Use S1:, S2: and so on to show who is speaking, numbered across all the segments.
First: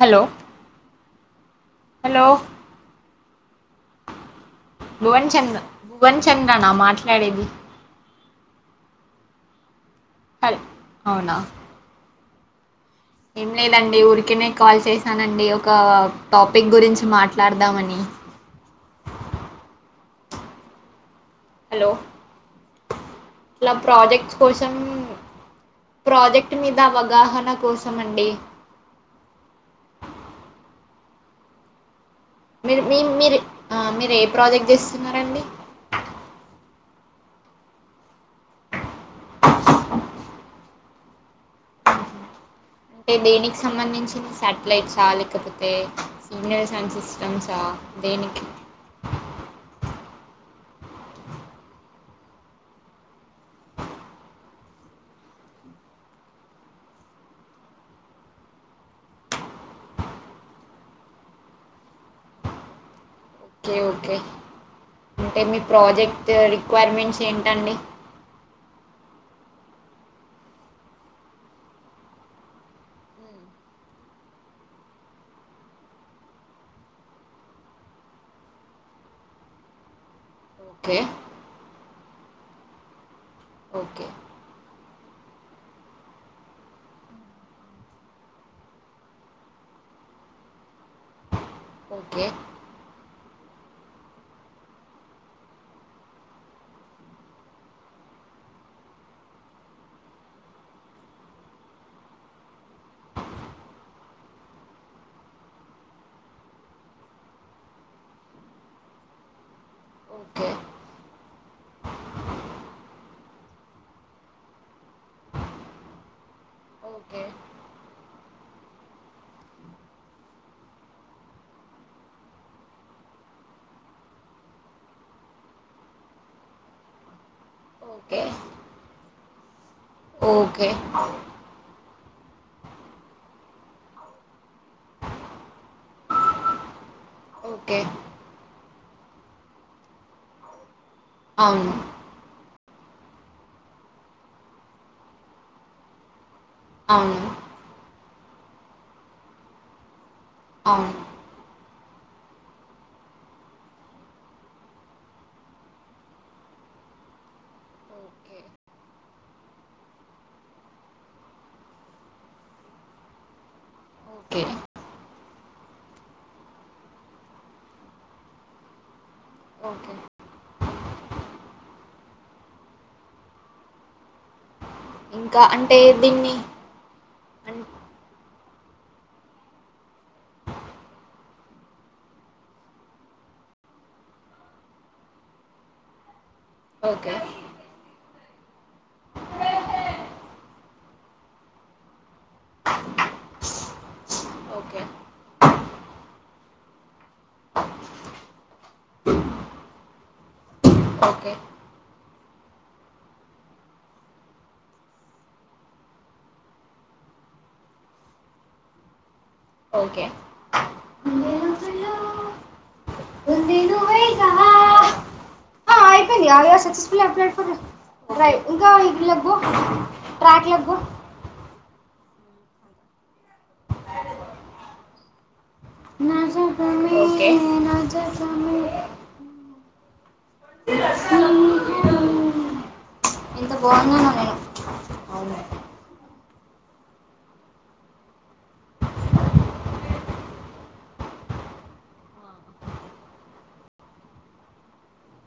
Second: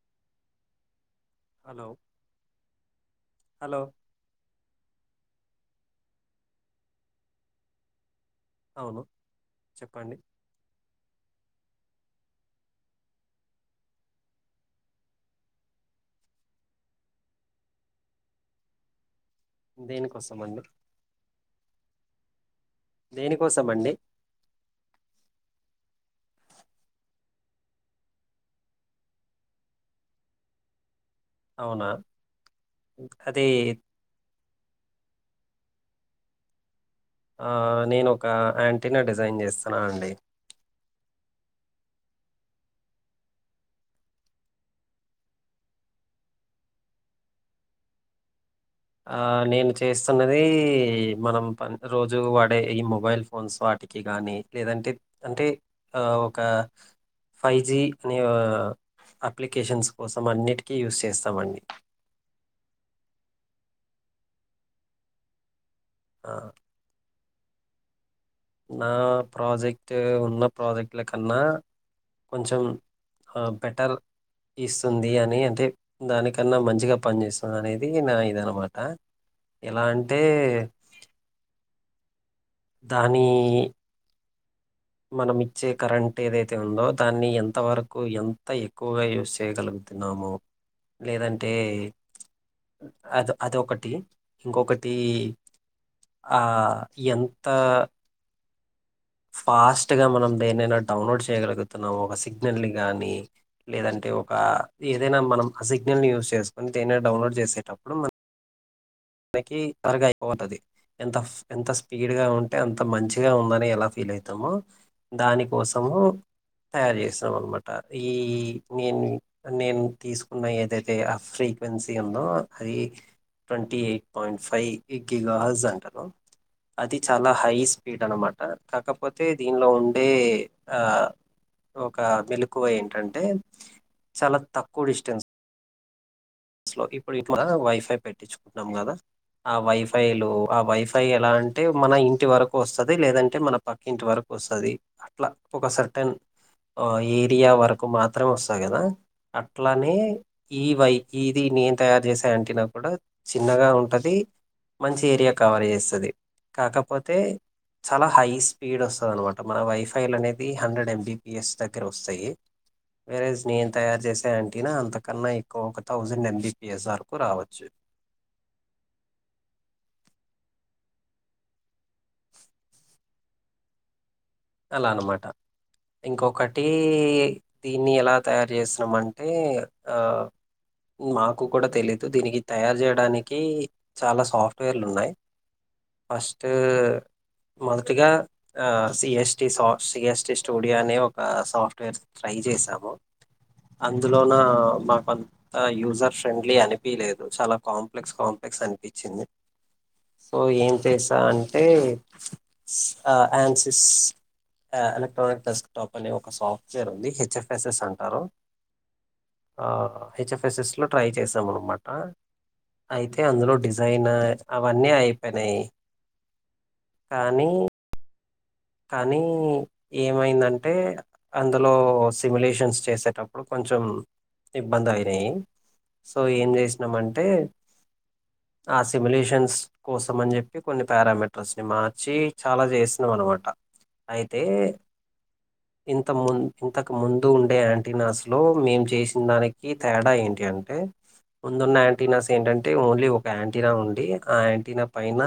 S1: Hello hello
S2: hello
S1: Bhuvan Chand Bhuvan చంద్రనా మాట్లాడేది
S2: అవును చెప్పండి
S1: హల్ అవునా ఏం లేదండి ఊరికనే కాల్ చేశానండి ఒక టాపిక్ గురించి మాట్లాడదామని
S2: దేనికోసం అండి
S1: హలో
S2: దేనికోసం
S1: ఇలా
S2: అండి
S1: ప్రాజెక్ట్స్ కోసం ప్రాజెక్ట్ మీద అవగాహన కోసం అండి
S2: అవునా
S1: మీరు మీ మీరు
S2: అది
S1: మీరు ప్రాజెక్ట్ చేస్తున్నారండి
S2: ఆ నేను ఒక ఆ టిన డిజైన్ చేస్తున్నా అండి
S1: అంటే దేనికి సంబంధించిన సాటిలైట్సా లేకపోతే సిగ్నల్ సండ్ సిస్టమ్సా దేనికి
S2: నేను చేస్తున్నది మనం రోజు వాడే ఈ మొబైల్ ఫోన్స్ వాటికి కానీ లేదంటే అంటే ఒక ఫైవ్ జీ అనే అప్లికేషన్స్ కోసం అన్నిటికీ యూస్ చేస్తామండి
S1: ఓకే ఓకే అంటే మీ
S2: ఆ
S1: ప్రాజెక్ట్ రిక్వైర్మెంట్స్ ఏం టండి
S2: నా ప్రాజెక్ట్ ఉన్న ప్రాజెక్ట్ల కన్నా కొంచెం బెటర్ ఇస్తుంది అని అంటే దానికన్నా మంచిగా పనిచేస్తుంది అనేది నా ఇదనమాట ఎలా అంటే
S1: ఓకే
S2: దాని
S1: ఓకే.
S2: మనం ఇచ్చే కరెంట్ ఏదైతే ఉందో దాన్ని ఎంతవరకు ఎంత ఎక్కువగా యూస్ చేయగలుగుతున్నామో లేదంటే
S1: ఓకే
S2: అద అదొకటి ఇంకొకటి ఆ ఎంత ఫాస్ట్గా మనం దేనైనా డౌన్లోడ్ చేయగలుగుతున్నాం ఒక సిగ్నల్ని కానీ లేదంటే ఒక ఏదైనా మనం ఆ సిగ్నల్ని యూస్ చేసుకొని దేనైనా డౌన్లోడ్ చేసేటప్పుడు మన మనకి త్వరగా అయిపోవాలి
S1: ఓకే.
S2: అది ఎంత ఎంత స్పీడ్ గా ఉంటే అంత మంచిగా ఉందని ఎలా ఫీల్ అవుతామో దాని కోసము తయారు
S1: ఓకే.
S2: చేసాం అనమాట ఈ నేను నేను తీసుకున్న ఏదైతే ఆ ఫ్రీక్వెన్సీ ఉందో అది ట్వంటీ ఎయి పాయింట్ ఫైవ్ ఇగ్గిగాజ్ అంటారు అది చాలా హైస్పీడ్
S1: ఓకే.
S2: అనమాట కాక పోతే దీనిలో ఉన్
S1: ఓకే
S2: ఒక మెలుకువ ఏంటంటే చాలా తక్కువ డిస్టెన్స్ [unintelligible] ఇప్పు ఇప్పు
S1: ఓకే.
S2: వైఫై పెట్టించు నం కదా ఆ వైఫైలు ఆ వై తై ఎలా అంటే
S1: అవును.
S2: మన ఇంటి వరకు వస్తుంది లేదంటే మన పక్కింటి వరకు వస్తుంది. అట్లా ఒక సర్టెన్ ఆ
S1: అవును.
S2: ఏరియా వరకు మాత్ర త్రా వస్తాది కదా అట్లానే
S1: అవును.
S2: ఈవై నేను తయారు చేసే అంటనా కూడా చిన్నగా ఉంటుంది మంచి ఏరియా కవర్ చేస్తుంది. కాకపోతే చాలా హై
S1: ఓకే.
S2: స్పీడ్ వస్తుంది అనమాట మన వైఫైలు అనేది హండ్రెడ్ ఎంబిపీఎస్ దగ్గర వస్తాయి వరజ్ నే తయారు చేసే
S1: ఓకే.
S2: ఆంటీనా అంత కన్నా ఎక్కువ ఒక థౌజండ్ ఎంబిపీఎస్ఆర్కు రావచ్చు
S1: ఓకే
S2: అలా అనమాట
S1: ఇంకా అంటే దీన్ని
S2: ఇంకొకటి
S1: అన్
S2: దీన్ని ఎలా తయారు చేస్తున్నాం అంటే ఆ మాకు కూడా తెలిదు దీనికి తయారు చేయడానికి చాలా సాఫ్ట్వేర్లు ఉన్నాయ్ ఫస్ట్
S1: ఓకే
S2: [unintelligible] ఆ సిఎస్ సిఎస్టి స్టూడియో అనే ఒక సాఫ్ట్వేర్ ట్రై చేశాము అందులోన
S1: ఓకే.
S2: మాకు అంత యూజర్ ఫ్రెండ్లీ అనిపిలేదు చాలా కాంప్లెక్స్ కాంప్లెక్స్ అనిపించింది. ఓ ఏం చేశా
S1: ఓకే.
S2: అంటే ఆ ఆన్సిస్ ఆ ఎలక్ట్రానిక్ డెస్క్టాప్ అనే ఒక సాఫ్ట్వేర్ ఉంది హెచ్ఎఫ్ఎస్ఎస్ అంటారు. హహ
S1: ఓకే.
S2: హెచ్ఎఫ్ఎస్ఎస్లో ట్రై
S1: ఉంది
S2: చేసాం అనమాట,
S1: నువ్వెలా,
S2: అయితే అందులో
S1: ఉంది నువ్వేగా.
S2: డిజైనర్ అవన్నీ అయిపోయినాయి. కానీ
S1: [unintelligible]
S2: కానీ
S1: ఇట్లకు పో ట్రాక్లకు
S2: ఏమైందంటే
S1: పో.
S2: అంద్ లో సిమ్యలేషన్స్ చేసేటప్పుడు కొంచెం ఇబ్బంది అయినాయి.
S1: నా
S2: సో ఏం చేసినాం
S1: జతమే
S2: అంటే
S1: ఓకే. నా జతమే
S2: ఆ సిమలేషన్స్ కోసం అని చెప్పి కొన్ని పారామీటర్స్ ని మార్చి చాలా చేసినాం అనమాట.
S1: పోందనే అవును
S2: ముంద్ ఇంతకు ముందు ఉండే యాంటీనాస్ లో మేము చేసిన దానికి తేడా ఏంటి అంటే, ముందున్న యాంటీనాస్ ఏంటంటే ఓన్లీ ఒక యాంటీనా ఉండి, ఆ యాంటీనా పైన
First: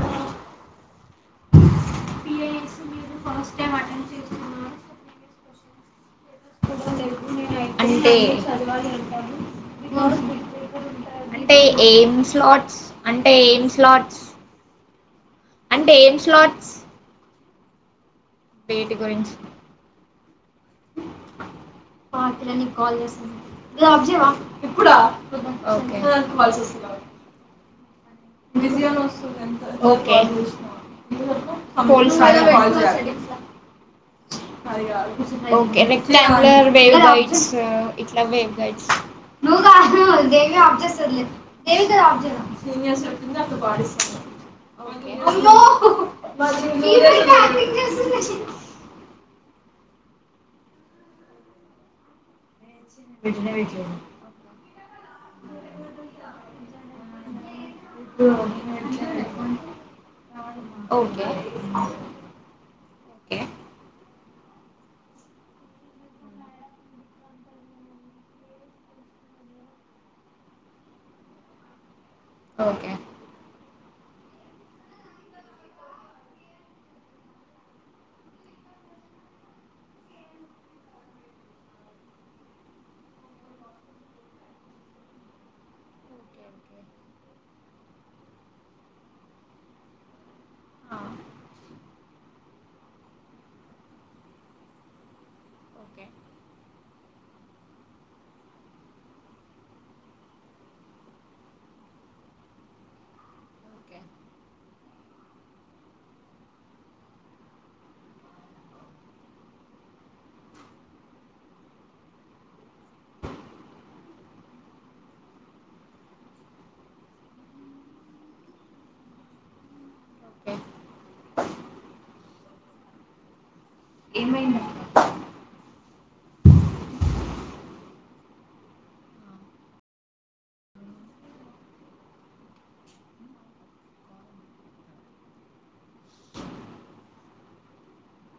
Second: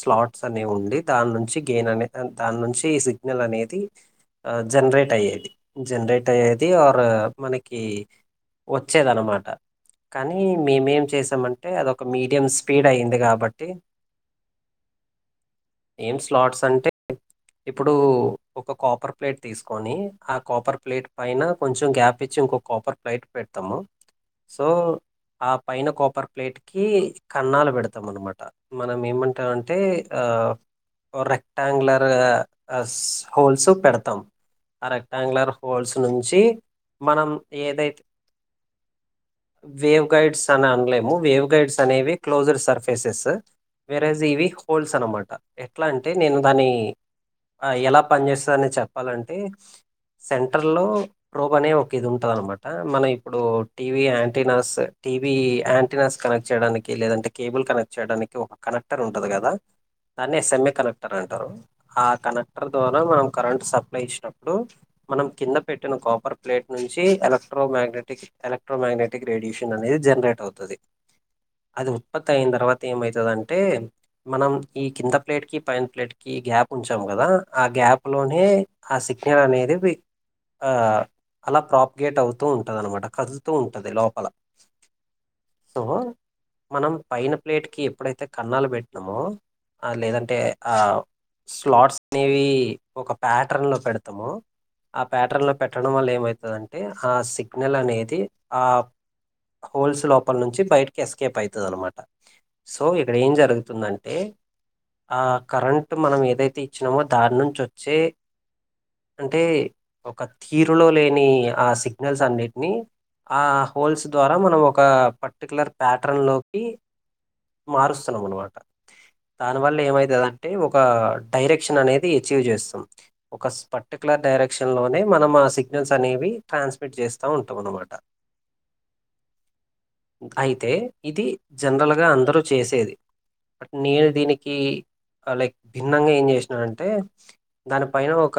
S2: స్లాట్స్ అనేవి ఉండి దాని నుంచి గేన్ అనే దాని
S1: పీరియడ్స్
S2: నుంచి
S1: మీరు
S2: సిగ్నల్
S1: ఫస్ట్ టైం
S2: అనేది
S1: అటెండ్ చేస్తున్నారు
S2: జనరేట్ అయ్యేది జనరేట్ అయ్యేది ఆర్ మనకి కి
S1: అంటే- చదవాలి అంటాను
S2: వచ్చేదినమాట కానీ మేం
S1: ఉంటారు. అంటే
S2: చేసామంటె అది ఒక
S1: ఏం
S2: మీడియం
S1: స్లాట్స్
S2: స్పీడ్ అయింది
S1: అంటే ఏం
S2: కాబట్టి
S1: స్లాట్స్ అంటే ఏం
S2: స్లాట్స్ అంటే ఇప్పుడు ఒక
S1: వేటి
S2: కాపర్
S1: గురించి
S2: ప్లేట్ తీసుకొని ఆ కాపర్ ప్లేట్ పైన కొంచెం గ్యాప్ ఇచ్చి
S1: పార్టీలో
S2: ఇంకోొ
S1: నీకు కాల్
S2: కాపర్ ప్లేట్
S1: చేస్తాను
S2: పెడతాము
S1: డ్రాప్ చేయవా
S2: సో
S1: ఇప్పుడా
S2: ఆ పైన
S1: ఓకే
S2: కాపర్ ప్లేట్ కి కన్నాలు పెడత్ ఆనం
S1: ఒక
S2: రెక్టాంగులర్
S1: [unintelligible]
S2: హోల్స్ పెడతాం ఆ రెక్టాంగులర్
S1: ఓకేల
S2: హోల్స్ నుంచి
S1: లెక్టంగులర్ వేవ్
S2: మనం
S1: గైడ్స్
S2: ఏదైతే
S1: ఇట్లా వేవ్ గైడ్స్.
S2: వేవ్ గైడ్స్ అని అనలేము వేవ్ గైడ్స్ అనేవి క్లోజ్డ్ సర్ఫేసెస్
S1: చెప్పింది అట్లా పాడిస్తాను
S2: వేరేజ్ ఇవి హోల్స్
S1: ఓకే
S2: అనమాట
S1: అమ్మో
S2: ఎట్లా అంటే నేను
S1: మరి
S2: దాని
S1: మీరు ఇంకా యాక్టింగ్
S2: ఎలా పని
S1: చేస్తుంది
S2: చేేస్తందని చెప్పాలంటే సెంటర్ లో రోబ్ అనే ఒక ఇది ఉంటది అనమాట. మన ఇప్పుడు
S1: వీటినే
S2: టీవ
S1: వీటిలేదు
S2: యాంటనాస్, టీవ యాంటనస్ కనెక్ట్ చేయడానికి లేదంటే కేబుల్ కనెక్ట్ చేయడానికి ఒక కనెక్టర్ ఉంటంది కదా దాన్ని సెమీకనెక్టర్
S1: ఓకే
S2: అంటారు ఆ కనెక్టర్ ద్వారా మనం
S1: ఓకే
S2: కరెంట్ సప్లై ఇచ్చినాం. ఇప్పుడు మనం కింద పెట్టిన కాపర్ ప్లేట్ నుంచి ఎలక్ట్రోమ్యాగ్నెటిక్, ఎలక్ట్రోమ్యాగ్నెటిక్ రేడియేషన్ అనేది జనరేట్ అవుతుంది అది. ఉత్పత్తియిన తర్వాత
S1: ఓకే
S2: ఏమవుతుందింటే? మనం ఈ కింద ప్లేట్ కి పైన ప్లేట్ కి గ్యాప్ ఉంచ్ తము కదా ఆ గ్యాప్ లోనే ఆ సిగ్నల్ అనేది ఆ అలా ప్రాపిగేట్ అవుతూ ఉంటంది అనమాట, కదులుతూ ఉంటంది లోపల సో మనం పైన ప్లేట్ కి ఎప్పుడైతే కన్నాలు పెట్టినామో లేదంటే ఆ స్లాట్స్ అనేవి ఒక ప్యాటర్న్ లో పెడతాము ఆ ప్యాటర్న్ లో పెట్టడం
S1: ఓకే
S2: వల్ల ఏమవుతుందంటే ఆ సిగ్నల్ అనేది ఆ హోల్స్ లోపల నుంచి బయటకి ఎస్కేప్ అవుతుంది అనమాట. సో ఇక్కడ ఏం
S1: ఓకే
S2: జరుగుతుందంటే, ఆ కరెంట్ మనం ఎ! ఏదైతే ఇచ్చినామో దాని నుంచి వచ్చే అంటే ఒక తీరులో లేని ఆ సిగ్నల్స్ అన్నిటిని ఆ హోల్స్ ద్వారా మనం ఒక పర్టికులర్ ప్యాటర్న్ లోకి మారుస్తున్నాం అనమాట దానివల్ల ఏమైతే! లేదంటే
S1: ఓకే
S2: ఒక డైరెక్షన్ అనేది అచీవ్ చేస్తాం ఒక పర్టికులర్
S1: ఏమైంది
S2: డైరెక్షన్ లోనే మనం ఆ సిగ్నల్స్ అనేవి ట్రాన్స్మిట్ చేస్తా ఉంటాం అనమాట అయితే ఇది జనరల్ గా అందరూ. చేసేది బట్ నేను దీనిక్ కి కలెక్ట్ బిన్నంగా ఏం చేసినారంటే దానిపైన ఒక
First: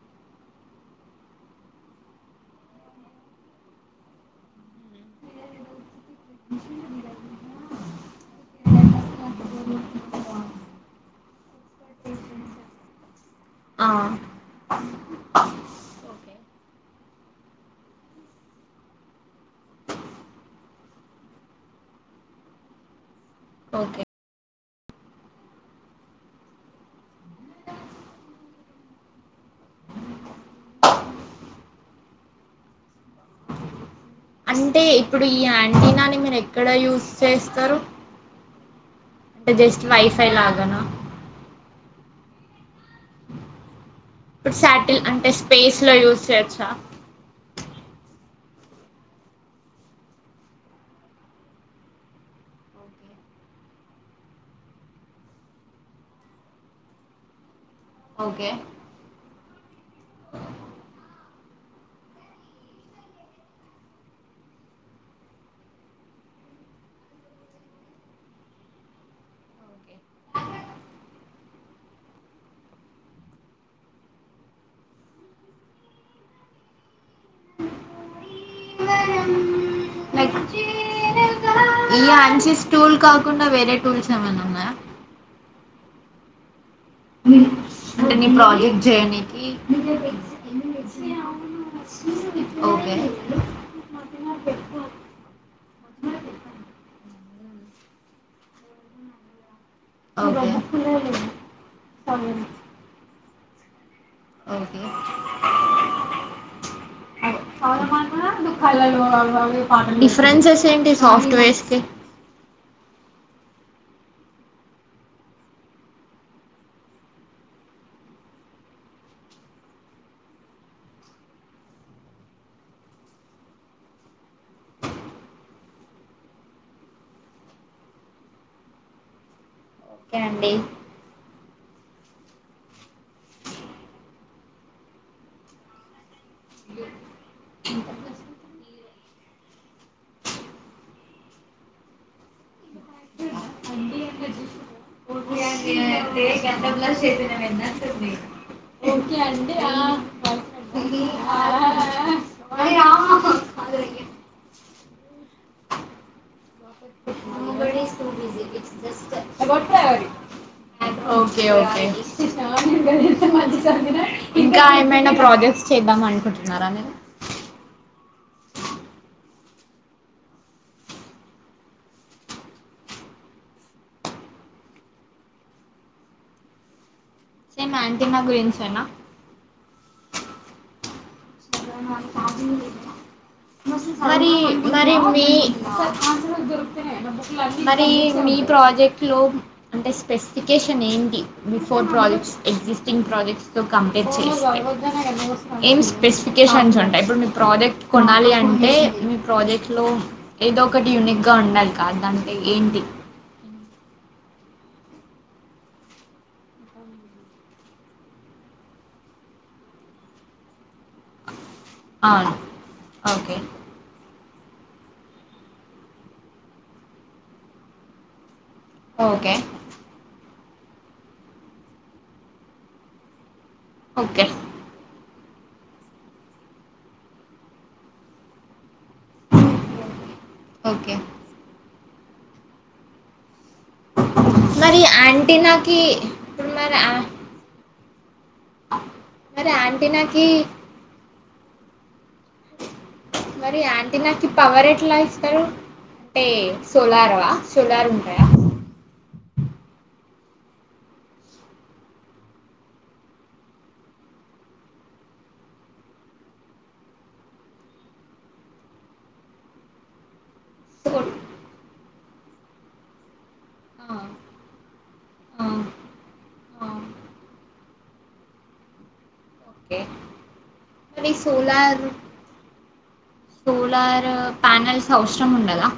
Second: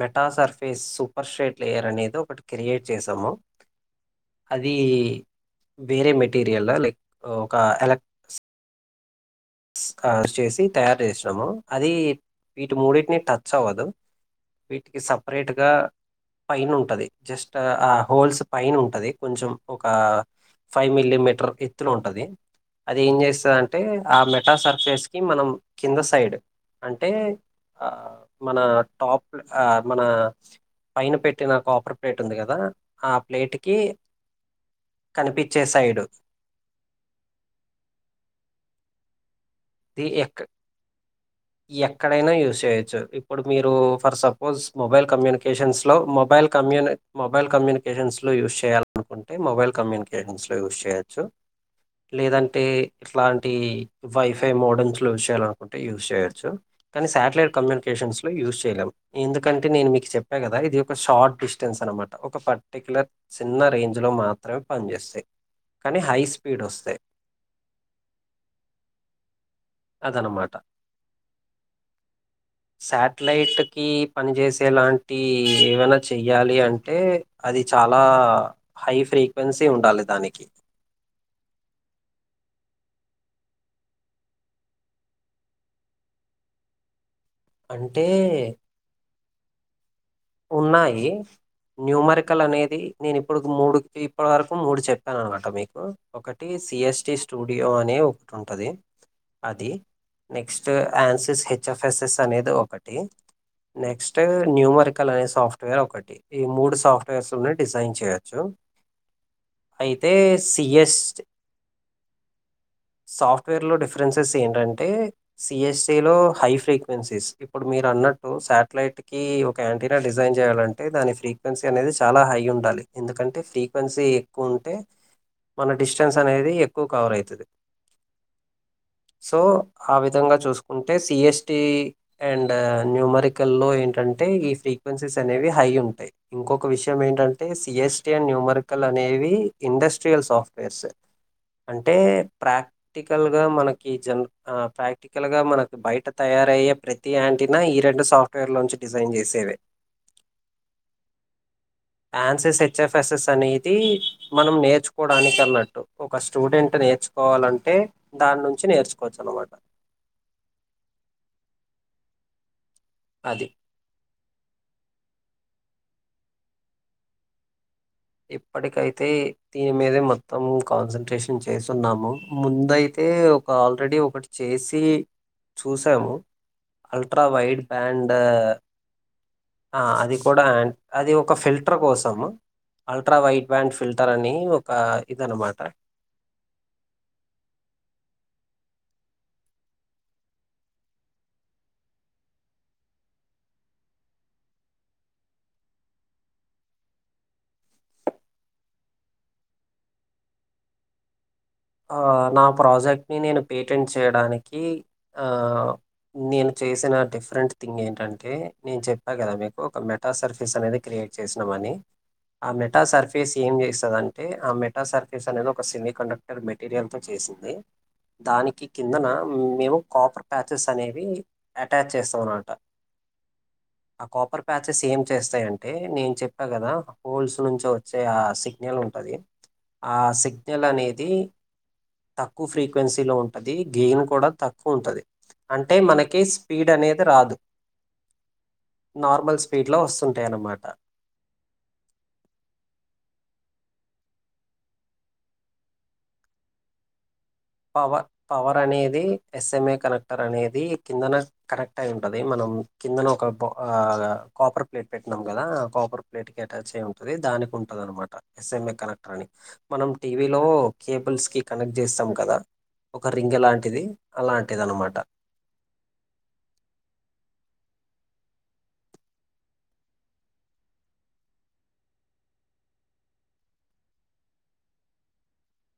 S2: meta surface superstrate layer అనేది ఒకటి క్రియేట్ చేసాము, అది! వేరే మెటీరియల్ లైక్ ఒక ఎలక్ చేసి తయారు చేసినాము అది వీటి మూడింటిని టచ్ అవ్వదు.
S1: ఆ
S2: సపరేట్ గా
S1: ఓకే
S2: పైనుంటది జస్ట్ ఆ హోల్స్ పైైన ఉంటది కొంచం ఒక ఫైవ్ మిల్లీమీటర్ ఎత్తులు ఉంటది అది ఏం చేస్.. అంటే
S1: ఓకే
S2: ఆమెె అటా సర్ఫేస్ కి మనం కింద సైడ్, అంటే ఆ మన టాప్ ఆ మన పైన పెట్టిన కాపర్ ప్లేట్ ఉంది కదా ఆ ప్లేట్ కి..
S1: అంటే ఇప్పుడు ఈ
S2: కనిపించే సైడ్
S1: యాంటీనాని మీరు ఎక్కడ యూస్ చేస్తారు? జస్ట్
S2: ది
S1: వైఫై
S2: ఎక్క
S1: లాగనా?
S2: ఎక్కడైనా యూస్్ చేయొచ్చు ఇప్పుడు మీరు. ఫర్
S1: ఇప్పుడు
S2: సపోజ్
S1: శాటిల్
S2: మొబైల్
S1: అంటే
S2: కమ్యూనికేషన్
S1: స్పేస్
S2: లో
S1: యూజ్
S2: మొబైల్
S1: చేయొచ్చా
S2: కమ్యని మొబైల్ కమ్యూని [unintelligible] యాలనుకుంటే మొబైల్ కమ్యూనికేషన్స్ లో యూస్ చేయచ్చు లేదంటే ఇట్లాంటి వై [unintelligible] మోడర్న్స్ లో చేయాలనుకుంటే యూస్ చేయచ్చు, కానీ శాటిలైట్ క్య [unintelligible] లో
S1: ఓకే
S2: యూస్ చేయలేము ఎ ఎందుకంటే నేను మీకు చెప్పా కదా ఇది ఒక షార్ట్ డిస్టెన్స్ అనమాట, ఒక పర్టిక్యులర్ చిన్న రేంజ్ లో మాత్రమే పనిచేస్తాయి, కానీ హై స్పీడ్ వస్తాయి. అదన్నమాట, శాటిలైట్కి పనిచేసేలాంటి ఏమైనా చెయ్యాలి అంటే, అది చాలా హై ఫ్రీక్వెన్సీ ఉండాలి
S1: లైక్
S2: దానికి
S1: ఈ అంచ స్ టూల్ కాకుండా వేరే టూల్స్ ఏమన్నా ఉన్నాయా అంటే నీ ప్రాజెక్ట్ జయని ఏ
S2: ఉన్నాయి, న్యూమరికల్ అనేది
S1: ఓకే
S2: నేను ఇప్పుడు మూడు ఇప్పటి వరకు మూడు చెప్పాను అనమాట మీకు, ఒకటి సిఎస్టి స్టూడియో అనే ఒకటి ఉంటుది అది
S1: ఓకే
S2: నెక్స్ట్ ఆన్సిస్ హెచ్ఎఫ్ఎస్ఎస్ అనేది ఒకటి నెక్స్ట్
S1: ఓకే
S2: న్యూమార్క్ ల్ అనే సాఫ్ట్వేర్ ఒకటి ఈ మూడు సాఫ్ట్వేర్స్ లోనే డిజైన్ చేయొచ్చు అయితే
S1: డిఫరెన్సెస్ ఏంటి
S2: సిఎస్
S1: సాఫ్ట్వేర్స్ కి
S2: సాఫ్ట్వేర్ లో డిఫరెన్సెస్ ఏంటంటే, సిఎస్స లో హై ఫ్రీక్వెన్సీస్ ఇప్పుడు మీరు అన్నట్టు శాటిలైట్ కి క్యాంటీన్ డిజైన్ చేయాలంటే దాని ఫ్రీక్వెన్సీ అనేది చాలా హై ఉండాలి, ఎందుకంటే ఫ్రీక్వెన్సీ ఎక్కువ ఉంటే మన డిస్టెన్స్ అనేది ఎక్కువ కవర్ అవుతుంది సో ఆ
S1: ఓకే
S2: విధంగా
S1: అండి
S2: చూసుకుంటే సిఎస్ డి అండ్ న్యూమరిక లో ఏంటంటే ఇ ఫ్రీక్యూన్సీస్ అనేవి హై ఉంటాయి, ఇంకొక విషయం ఏంటటే, C S D and numerical అనేవి ఇండస్ట్రియల్ సాఫ్ట్వేర్స్, అంటే ప్రాక్టికల్ గా మనకి ప్రాక్టికల్ గా బయట అం తయారయ్యే ప్రతి యాంటీనా ఈ రెండు సాఫ్ట్వేర్ లో నుంచి డిజైన్
S1: ఓకే
S2: చేసేవే,
S1: అండి ఆ ఆ
S2: ఆన్సస్
S1: అబౌట్ ప్రయోరీ
S2: హెచ్ఎఫ్ఎస్ఎస్ అనేది,
S1: ఓకే అండి.
S2: మనం నేర్చుకోవడానికి అన్నట్టు, ఒక స్టూడెంట్ నేర్చుకోవాలంటే దాని నుంచి నేర్చుకోవచ్చు అనమాట.
S1: ఓకే ఓకే
S2: అది
S1: ఇంకా ఏమైనా ప్రాజెక్ట్ చేద్దాం అనుకుంటున్నారా మీరు
S2: ఇప్పటికైతే దీని మీద మొత్తం కాన్సన్ట్రేషన్ చేస్తున్నాము, ముందయితే ఒక ఆల్రెడీ ఒకటి చేసి చూసాము అల్ట్రా వైడ్
S1: అంట
S2: బ్యాండ్
S1: నా గురించ అనా
S2: ఆ అది కూడా అ అది ఒక ఫిల్టర్ కోసమా
S1: మరి మరి మీ
S2: ఇదనమాట.
S1: మరి మీ ప్రాజెక్ట్ లో అంటే స్పెసిఫికేషన్ ఏంటి బిఫోర్ ప్రాజెక్ట్ ఎగ్జిస్టింగ్ ప్రాజెక్ట్స్ తో కంపేర్ చేస్తే ఏం స్పెషీ కేషన్స్ ఉంటాయి ఇప్పుడు మీ ప్రాజెక్ట్ కొనాలి అంటే మీ ప్రాజెక్ట్ లో ఏదో ఒకటి యూనిక్
S2: ఆ నా ప్రాజెక్ట్ ని నేను పేటెంట్ చేయడానిక్ కి ఆ నేను చేసిన డిఫరెంట్ థింగ్ ఏంటంటే నేను చెప్పా కదా మీకు ఒక మెతా సర్ఫీస్ అనేది క్రియేట్ చేస్ [unintelligible] మని
S1: అవును
S2: ఆ మెటా సర్ఫేస్
S1: ఓకే
S2: ఏం చేస్తాదంన్ అంటే ఆ మెటా సర్ఫీస్ అనేది ఒక సెమి కండేక్ట్ టర్ మెటీరియల్ తో చేసింది దానిక్ కి కిందన
S1: ఓకే
S2: మే మేము కాపర్ ప్యాచెస్ అనేవి అటాచ్ చేస్తాం అనమాట ఆ
S1: ఓకే
S2: కాపర్ ప్యాచెస్ ఎన్ చేస్తాయంటే నేను చెప్పా కదా హోల్స్ నుంచి వచ్చే ఆ సిక్ సిగ్నల్ ఉంటది ఆ సిగ్నల్
S1: ఓకే
S2: అనేద్ తక్కువ ఫ్రీక్వెన్సీలో ఉం అది గెమిన్ కూడా తక్కువ
S1: మరి
S2: ఉంటంది అంటే
S1: యాంటీనాకి
S2: మనకి
S1: ఇప్పుడు
S2: స్పీడ్
S1: మరి
S2: అనేది
S1: ఆ-
S2: రాదు నార్మల్
S1: మరి
S2: స్పీడ్ లో వస్తుంటే
S1: యాంటీనాకి
S2: అన్నమాట
S1: మరి ఆంటీనాకిి పవర్ ఎట్లా ఇస్తారు అంటే సోలార్వా సోలార్
S2: పవర్
S1: ఉంటాయా
S2: పవర్ అనేది ఎస్ఎంఏ కనెక్టర్ అనేది, కిందన కనెక్ట్ అయి ఉంటంది, మనం కిందన ఒక కాపర్ ప్లేట్ పెట్టినాం కదా ఆ కాపర్ ప్లేట్ కి అటాచ్ అయి ఉంటది దానికి ఉంటది అనమాట, ఎస్ఎంఏ కనెక్టర్ అని మనం లో
S1: సోల్
S2: కేబుల్స్ కి కనెక్ట్ చేస్తాం కదా ఒక రింగ్ ఎలాంటిది
S1: ఆ,
S2: అలాంటిది అనమాట
S1: ఆ, ఆ, అనీ సోలార్ సోళార్ పనల్స్ అవసరం ఉండదా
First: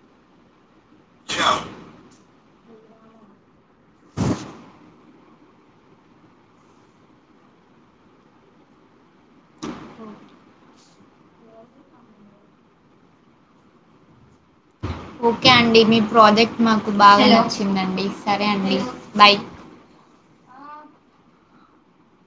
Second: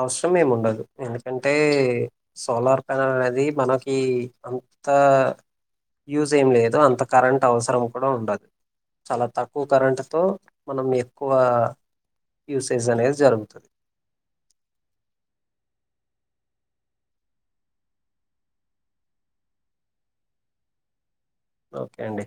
S2: అవసరం ఏమి ఉండదు ఎందుకంటే, సోలార్ పనల్ అనేది మనకి అంత యూజ్ ఏం లేదు, అంత కరెంట్ అవసరం కూడా ఉండదు, చాలా తక్కువ కరెంట్తో మనం ఎక్కువ యూసేజ్ అనేది జరుగుతుంది
S1: ఓకే అండి మీ ప్రాజెక్ట్ మాకు బాగా నచ్చిందండి సరే అండి బై
S2: ఓకే అండి